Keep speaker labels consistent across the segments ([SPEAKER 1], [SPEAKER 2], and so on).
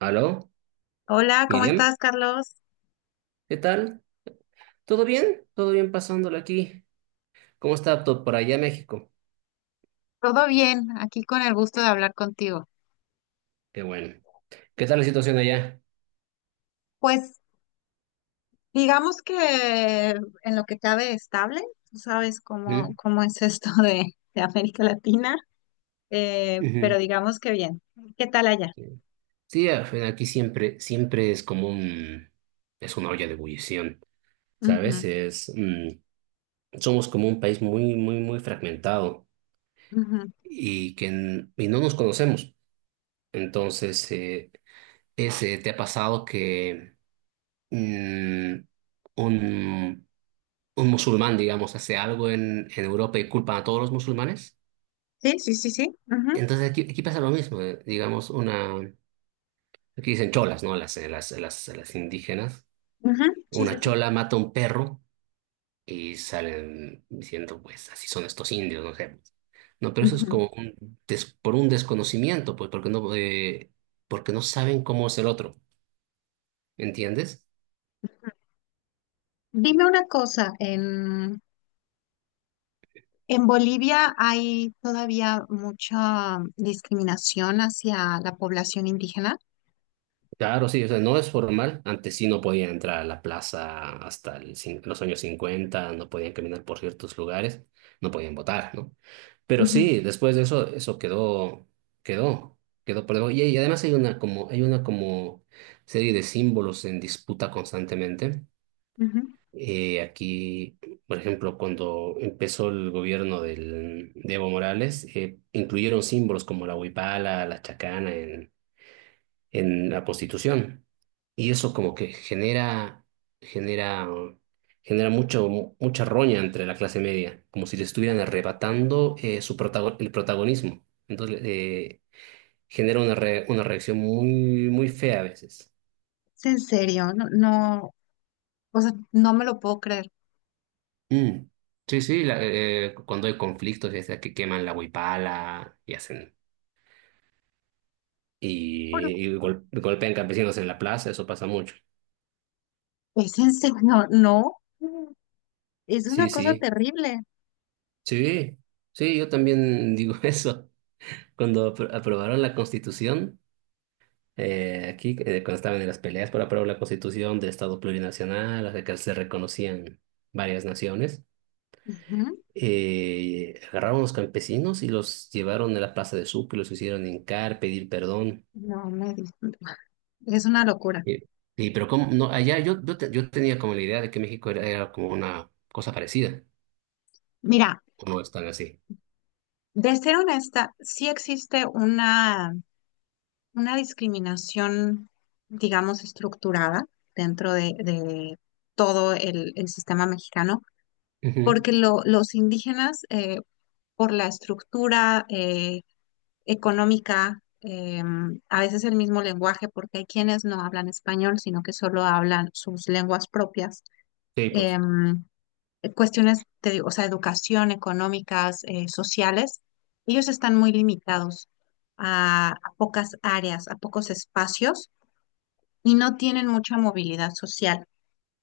[SPEAKER 1] Aló,
[SPEAKER 2] Hola, ¿cómo
[SPEAKER 1] Miriam,
[SPEAKER 2] estás, Carlos?
[SPEAKER 1] ¿qué tal? ¿Todo bien? ¿Todo bien pasándolo aquí? ¿Cómo está todo por allá, México?
[SPEAKER 2] Todo bien, aquí con el gusto de hablar contigo.
[SPEAKER 1] Qué bueno. ¿Qué tal la situación allá?
[SPEAKER 2] Pues digamos que en lo que cabe estable, tú sabes cómo,
[SPEAKER 1] ¿Mm?
[SPEAKER 2] cómo es esto de América Latina, pero
[SPEAKER 1] Ujú.
[SPEAKER 2] digamos que bien. ¿Qué tal allá?
[SPEAKER 1] Sí, sí, al fin, aquí siempre es como un, es una olla de ebullición, ¿sabes?
[SPEAKER 2] Ujú,
[SPEAKER 1] Es, mm, somos como un país muy, muy, muy fragmentado
[SPEAKER 2] ujú.
[SPEAKER 1] y y no nos conocemos. Entonces, ese, ¿te ha pasado que mm, un, un musulmán, digamos, hace algo en Europa y culpan a todos los musulmanes?
[SPEAKER 2] Sí, sí, sí, sí. Ujú,
[SPEAKER 1] Entonces aquí, aquí pasa lo mismo, digamos, una, aquí dicen cholas, ¿no? Las, las indígenas.
[SPEAKER 2] ujú, sí, sí,
[SPEAKER 1] Una
[SPEAKER 2] sí.
[SPEAKER 1] chola mata a un perro y salen diciendo, pues, así son estos indios, no sé. No, pero eso es
[SPEAKER 2] Ujú.
[SPEAKER 1] como un por un desconocimiento, pues, porque no saben cómo es el otro, ¿entiendes?
[SPEAKER 2] Dime una cosa, en Bolivia ¿hay todavía mucha discriminación hacia la población indígena?
[SPEAKER 1] Claro, sí, o sea, no es formal. Antes sí no podían entrar a la plaza hasta los años 50. No podían caminar por ciertos lugares, no podían votar, ¿no? Pero
[SPEAKER 2] Ujú,
[SPEAKER 1] sí, después de eso, eso quedó, quedó, quedó por debajo. Y además hay una como serie de símbolos en disputa constantemente.
[SPEAKER 2] ujú.
[SPEAKER 1] Aquí, por ejemplo, cuando empezó el gobierno de Evo Morales, incluyeron símbolos como la huipala, la chacana en la prostitución. Y eso como que genera, genera, genera mucho, mucha roña entre la clase media, como si le estuvieran arrebatando su el protagonismo. Entonces genera una, una reacción muy, muy fea a veces.
[SPEAKER 2] Es en serio, no, no, o sea, no me lo puedo creer.
[SPEAKER 1] Mm. Sí, sí, cuando hay conflictos, ya sea que queman la huipala y hacen
[SPEAKER 2] Pero
[SPEAKER 1] y golpean campesinos en la plaza, eso pasa mucho.
[SPEAKER 2] es en serio, no. Es una
[SPEAKER 1] Sí,
[SPEAKER 2] cosa
[SPEAKER 1] sí,
[SPEAKER 2] terrible.
[SPEAKER 1] sí, sí, yo también digo eso. Cuando aprobaron la Constitución, aquí cuando estaban en las peleas para aprobar la Constitución de Estado plurinacional, la que se reconocían varias naciones,
[SPEAKER 2] Ujú.
[SPEAKER 1] agarraron a los campesinos y los llevaron a la Plaza de Sucre, los hicieron hincar, pedir perdón.
[SPEAKER 2] No me di- Es una locura.
[SPEAKER 1] Y, y pero como no, allá yo, yo, yo tenía como la idea de que México era, era como una cosa parecida,
[SPEAKER 2] Mira,
[SPEAKER 1] o no están así.
[SPEAKER 2] de ser honesta, sí existe una discriminación, digamos, estructurada dentro de todo el sistema mexicano,
[SPEAKER 1] Ujú.
[SPEAKER 2] porque los indígenas, por la estructura, económica, a veces el mismo lenguaje, porque hay quienes no hablan español, sino que solo hablan sus lenguas propias.
[SPEAKER 1] Sí, pues.
[SPEAKER 2] Em, Cuestiones, te digo, o sea, educación, económicas, sociales, ellos están muy limitados a, pocas áreas, a pocos espacios y no tienen mucha movilidad social.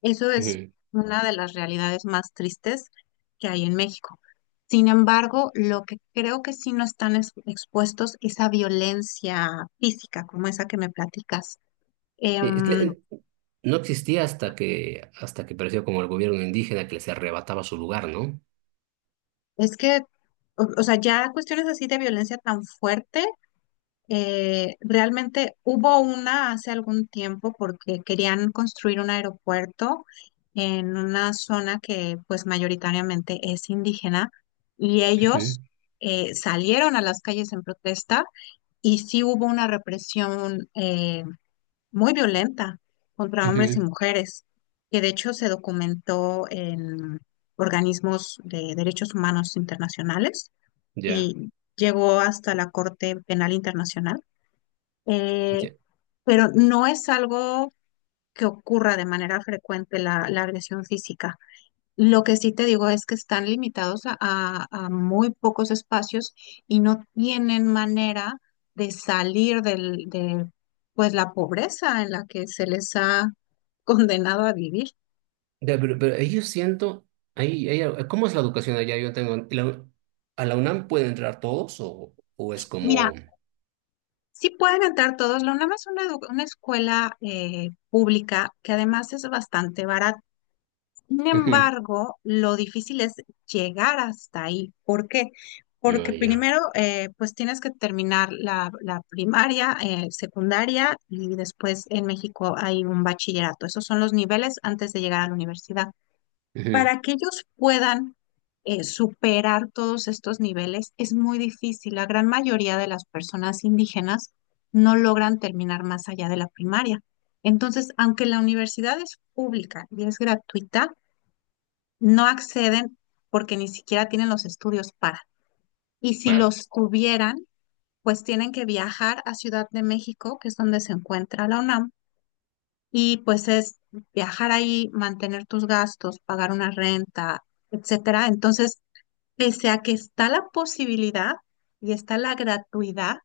[SPEAKER 2] Eso es una de las realidades más tristes que hay en México. Sin embargo, lo que creo que sí no están expuestos es a violencia física, como esa que me platicas.
[SPEAKER 1] Sí, es que
[SPEAKER 2] Em,
[SPEAKER 1] no existía hasta que apareció como el gobierno indígena que les arrebataba su lugar, ¿no?
[SPEAKER 2] es que, o sea, ya cuestiones así de violencia tan fuerte. Realmente hubo una hace algún tiempo porque querían construir un aeropuerto en una zona que pues mayoritariamente es indígena y
[SPEAKER 1] Ujú,
[SPEAKER 2] ellos salieron a las calles en protesta y sí hubo una represión muy violenta contra hombres y
[SPEAKER 1] ujú.
[SPEAKER 2] mujeres que de hecho se documentó en organismos de derechos humanos internacionales
[SPEAKER 1] Ya,
[SPEAKER 2] y llegó hasta la Corte Penal Internacional eh,
[SPEAKER 1] ya.
[SPEAKER 2] pero no es algo que ocurra de manera frecuente la agresión física. Lo que sí te digo es que están limitados a, a muy pocos espacios y no tienen manera de salir de pues la pobreza en la que se les ha condenado a vivir.
[SPEAKER 1] Ya, pero ahí yo siento, ahí, ahí- ¿cómo es la educación allá? Yo tengo, ¿a la UNAM pueden entrar todos o es
[SPEAKER 2] Mira,
[SPEAKER 1] como?
[SPEAKER 2] sí pueden entrar todos, la UNAM es una, una escuela pública que además es bastante barata. Sin
[SPEAKER 1] Ujú,
[SPEAKER 2] embargo, lo difícil es llegar hasta ahí. ¿Por qué?
[SPEAKER 1] no,
[SPEAKER 2] Porque
[SPEAKER 1] ya,
[SPEAKER 2] primero, pues tienes que terminar la primaria, secundaria y después en México hay un bachillerato. Esos son los niveles antes de llegar a la universidad.
[SPEAKER 1] ujú,
[SPEAKER 2] Para que ellos puedan superar todos estos niveles es muy difícil. La gran mayoría de las personas indígenas no logran terminar más allá de la primaria. Entonces, aunque la universidad es pública y es gratuita, no acceden porque ni siquiera tienen los estudios para. Y si
[SPEAKER 1] claro,
[SPEAKER 2] los tuvieran, pues tienen que viajar a Ciudad de México, que es donde se encuentra la UNAM, y pues es viajar ahí, mantener tus gastos, pagar una renta, etcétera. Entonces, pese a que está la posibilidad y está la gratuidad,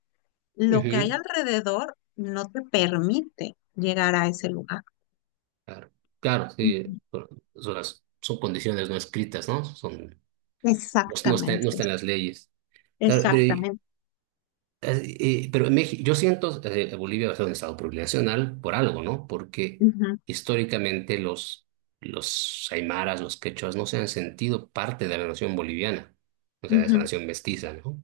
[SPEAKER 2] lo que hay
[SPEAKER 1] ujú.
[SPEAKER 2] alrededor no te permite llegar a ese lugar.
[SPEAKER 1] Claro, claro, sí,
[SPEAKER 2] Ujú.
[SPEAKER 1] son, son condiciones no escritas, ¿no? Son, no, no está, no
[SPEAKER 2] Exactamente,
[SPEAKER 1] está en las leyes. Claro,
[SPEAKER 2] exactamente.
[SPEAKER 1] Pero en México, yo siento Bolivia es un estado plurinacional por algo, ¿no? Porque
[SPEAKER 2] Ujú,
[SPEAKER 1] históricamente los aymaras, los quechuas, no se han sentido parte de la nación boliviana, o sea, de esa
[SPEAKER 2] ujú,
[SPEAKER 1] nación mestiza, ¿no?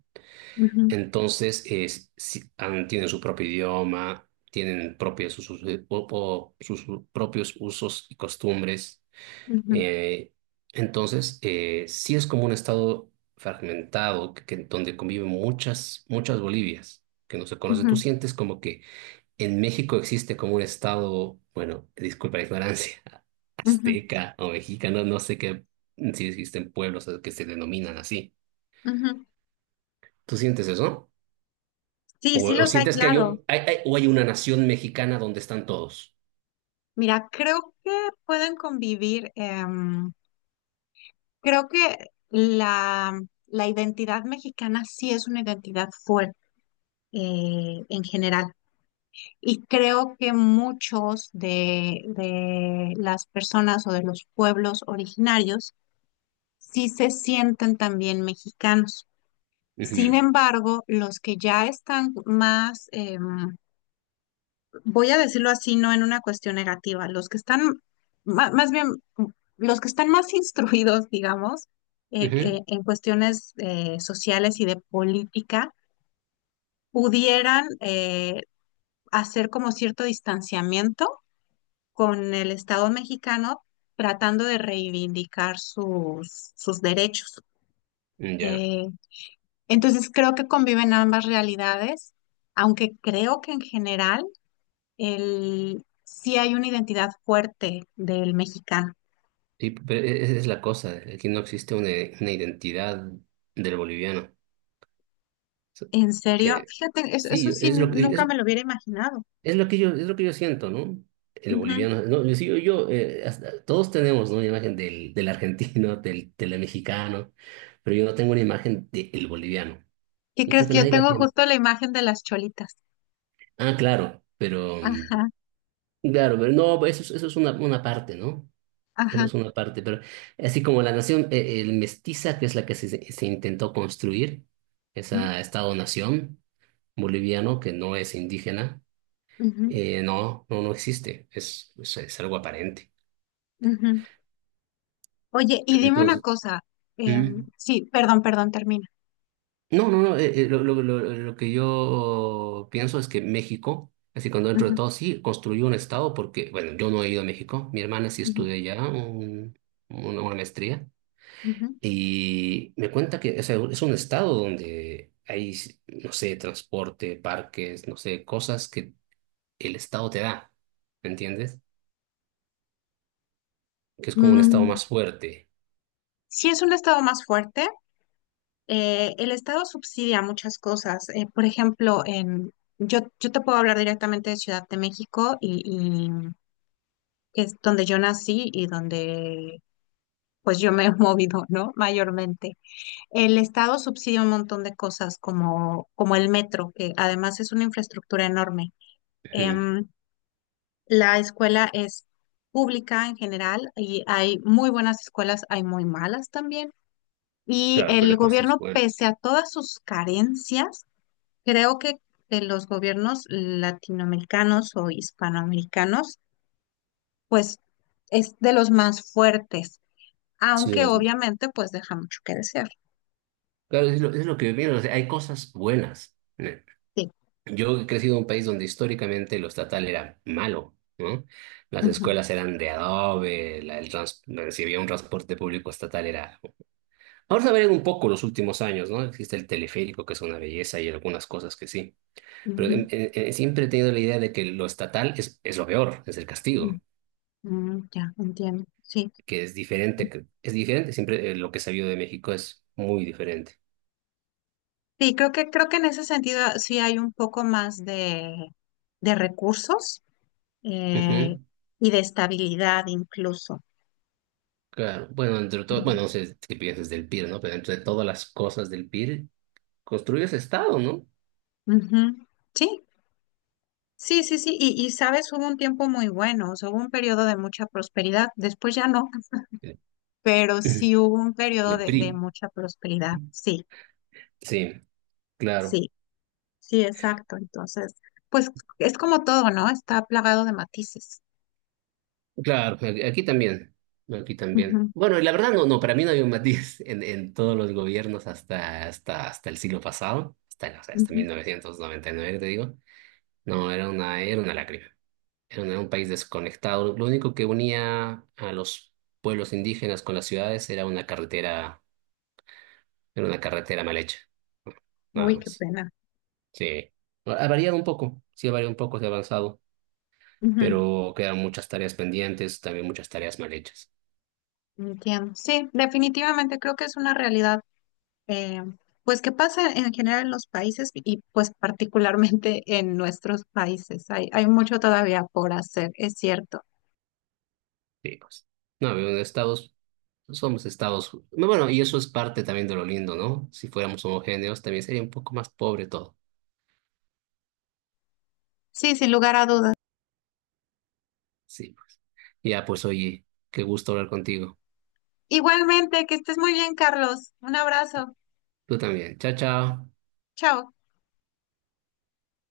[SPEAKER 2] ujú,
[SPEAKER 1] Entonces, es, tienen su propio idioma, tienen propios usos, o sus propios usos y costumbres.
[SPEAKER 2] ujú.
[SPEAKER 1] Eh, entonces, sí es como un estado fragmentado que, donde conviven muchas, muchas Bolivias que no se conocen. Tú
[SPEAKER 2] Ujú,
[SPEAKER 1] sientes como que en México existe como un estado, bueno, disculpa la ignorancia,
[SPEAKER 2] ujú,
[SPEAKER 1] azteca o mexicano, no sé qué, mm, si existen pueblos que se denominan así.
[SPEAKER 2] ujú.
[SPEAKER 1] ¿Tú sientes eso?
[SPEAKER 2] Sí, sí
[SPEAKER 1] O
[SPEAKER 2] los hay,
[SPEAKER 1] sientes que hay,
[SPEAKER 2] claro.
[SPEAKER 1] o hay una nación mexicana donde están todos?
[SPEAKER 2] Mira, creo que pueden convivir. Creo que la, la identidad mexicana sí es una identidad fuerte en general. Y creo que muchos de las personas o de los pueblos originarios sí se sienten también mexicanos. Sin
[SPEAKER 1] Ujú,
[SPEAKER 2] embargo, los que ya están más... voy a decirlo así, no en una cuestión negativa, los que están, más bien, los que están más instruidos, digamos,
[SPEAKER 1] ujú,
[SPEAKER 2] en cuestiones sociales y de política, pudieran hacer como cierto distanciamiento con el Estado mexicano tratando de reivindicar sus derechos.
[SPEAKER 1] ya.
[SPEAKER 2] Eh, entonces creo que conviven ambas realidades, aunque creo que en general sí hay una identidad fuerte del mexicano.
[SPEAKER 1] Sí, pero esa es la cosa, aquí no existe una identidad del boliviano. So-
[SPEAKER 2] En serio,
[SPEAKER 1] eh,
[SPEAKER 2] fíjate, eso
[SPEAKER 1] sí,
[SPEAKER 2] sí nunca me lo hubiera imaginado.
[SPEAKER 1] es lo que yo siento, ¿no? El
[SPEAKER 2] Ujú.
[SPEAKER 1] boliviano, no, yo, sí, yo, todos tenemos, ¿no?, una imagen del, del argentino, del, del mexicano, pero yo no tengo una imagen del boliviano.
[SPEAKER 2] ¿Qué
[SPEAKER 1] Y creo
[SPEAKER 2] crees
[SPEAKER 1] que
[SPEAKER 2] que yo
[SPEAKER 1] nadie la
[SPEAKER 2] tengo
[SPEAKER 1] tiene.
[SPEAKER 2] justo la imagen de las cholitas?
[SPEAKER 1] Ah, claro, pero mm,
[SPEAKER 2] Ajá,
[SPEAKER 1] claro, pero no, eso es una parte, ¿no? Eso
[SPEAKER 2] ajá.
[SPEAKER 1] es una parte, pero así como la nación el mestiza, que es la que se intentó construir,
[SPEAKER 2] Ujú,
[SPEAKER 1] esa Estado-nación boliviano que no es indígena,
[SPEAKER 2] ujú,
[SPEAKER 1] no, no, no existe, es algo aparente.
[SPEAKER 2] ujú. Oye, y dime una
[SPEAKER 1] Entonces,
[SPEAKER 2] cosa.
[SPEAKER 1] ¿mm?
[SPEAKER 2] Sí, perdón, perdón, termina.
[SPEAKER 1] No, no, no, lo, lo que yo pienso es que México, así cuando dentro de
[SPEAKER 2] Ujú,
[SPEAKER 1] todo sí, construyó un Estado porque, bueno, yo no he ido a México, mi hermana sí
[SPEAKER 2] ujú,
[SPEAKER 1] estudió allá una maestría.
[SPEAKER 2] ujú.
[SPEAKER 1] Y me cuenta que, o sea, es un estado donde hay, no sé, transporte, parques, no sé, cosas que el estado te da, ¿me entiendes? Que es como un estado
[SPEAKER 2] Mm,
[SPEAKER 1] más fuerte.
[SPEAKER 2] sí es un estado más fuerte. Eh, el estado subsidia muchas cosas. Eh, por ejemplo, yo te puedo hablar directamente de Ciudad de México y que es donde yo nací y donde pues yo me he movido, ¿no? Mayormente. El Estado subsidia un montón de cosas como el metro, que además es una infraestructura enorme.
[SPEAKER 1] Ujú.
[SPEAKER 2] Em, la escuela es pública en general y hay muy buenas escuelas, hay muy malas también. Y
[SPEAKER 1] Claro, pero
[SPEAKER 2] el
[SPEAKER 1] hay cosas
[SPEAKER 2] gobierno, pese
[SPEAKER 1] buenas.
[SPEAKER 2] a todas sus carencias, creo que los gobiernos latinoamericanos o hispanoamericanos, pues es de los más fuertes
[SPEAKER 1] Sí,
[SPEAKER 2] aunque
[SPEAKER 1] es lo-
[SPEAKER 2] obviamente pues deja mucho que desear.
[SPEAKER 1] Claro, es lo que viene, o sea, hay cosas buenas, ¿no?
[SPEAKER 2] Sí.
[SPEAKER 1] Yo he crecido en un país donde históricamente lo estatal era malo, ¿no? Las
[SPEAKER 2] Ujú,
[SPEAKER 1] escuelas eran de adobe, si había un transporte público estatal era. Ahora se ha variado un poco los últimos años, ¿no? Existe el teleférico, que es una belleza, y algunas cosas que sí. Pero
[SPEAKER 2] ujú,
[SPEAKER 1] siempre he tenido la idea de que lo estatal es lo peor, es el
[SPEAKER 2] ujú,
[SPEAKER 1] castigo,
[SPEAKER 2] mm, ya, entiendo. Sí.
[SPEAKER 1] que es diferente, es diferente. Siempre lo que he sabido de México es muy diferente.
[SPEAKER 2] Sí, creo creo que en ese sentido sí hay un poco más de recursos eh,
[SPEAKER 1] Ujú,
[SPEAKER 2] y de estabilidad incluso.
[SPEAKER 1] claro. Bueno, entre todo,
[SPEAKER 2] Ujú.
[SPEAKER 1] bueno, no sé qué piensas del PIR, ¿no? Pero entre todas las cosas del PIR, construyes Estado, ¿no?
[SPEAKER 2] Ujú. Sí, sí, sí, sí. Y sabes, hubo un tiempo muy bueno, o sea, hubo un periodo de mucha prosperidad, después ya no,
[SPEAKER 1] El,
[SPEAKER 2] pero sí hubo un periodo
[SPEAKER 1] el
[SPEAKER 2] de
[SPEAKER 1] PRI,
[SPEAKER 2] mucha prosperidad, sí,
[SPEAKER 1] sí, claro.
[SPEAKER 2] sí. Sí, exacto. Entonces, pues es como todo, ¿no? Está plagado de matices.
[SPEAKER 1] Claro, aquí también, aquí también.
[SPEAKER 2] Ujú,
[SPEAKER 1] Bueno, y la verdad no, no, para mí no había un matiz en todos los gobiernos hasta, hasta, hasta el siglo pasado, hasta, no sé, hasta
[SPEAKER 2] ujú.
[SPEAKER 1] 1999, que te digo. No, era una lágrima, era un país desconectado. Lo único que unía a los pueblos indígenas con las ciudades era una carretera mal hecha, ¿no? Nada
[SPEAKER 2] Uy, qué
[SPEAKER 1] más.
[SPEAKER 2] pena.
[SPEAKER 1] Sí, ha variado un poco, sí ha variado un poco, se ha avanzado,
[SPEAKER 2] Ujú,
[SPEAKER 1] pero quedan muchas tareas pendientes, también muchas tareas mal hechas.
[SPEAKER 2] entiendo. Sí, definitivamente creo que es una realidad, eh, pues que pasa en general en los países y pues particularmente en nuestros países. Hay mucho todavía por hacer, es cierto.
[SPEAKER 1] Sí, pues. No, pero en Estados, somos Estados. No, bueno, y eso es parte también de lo lindo, ¿no? Si fuéramos homogéneos, también sería un poco más pobre todo.
[SPEAKER 2] Sí, sin lugar a dudas.
[SPEAKER 1] Sí, pues. Ya, pues, oye, qué gusto hablar contigo.
[SPEAKER 2] Igualmente, que estés muy bien, Carlos. Un abrazo.
[SPEAKER 1] Tú también. Chao, chao.
[SPEAKER 2] Chao.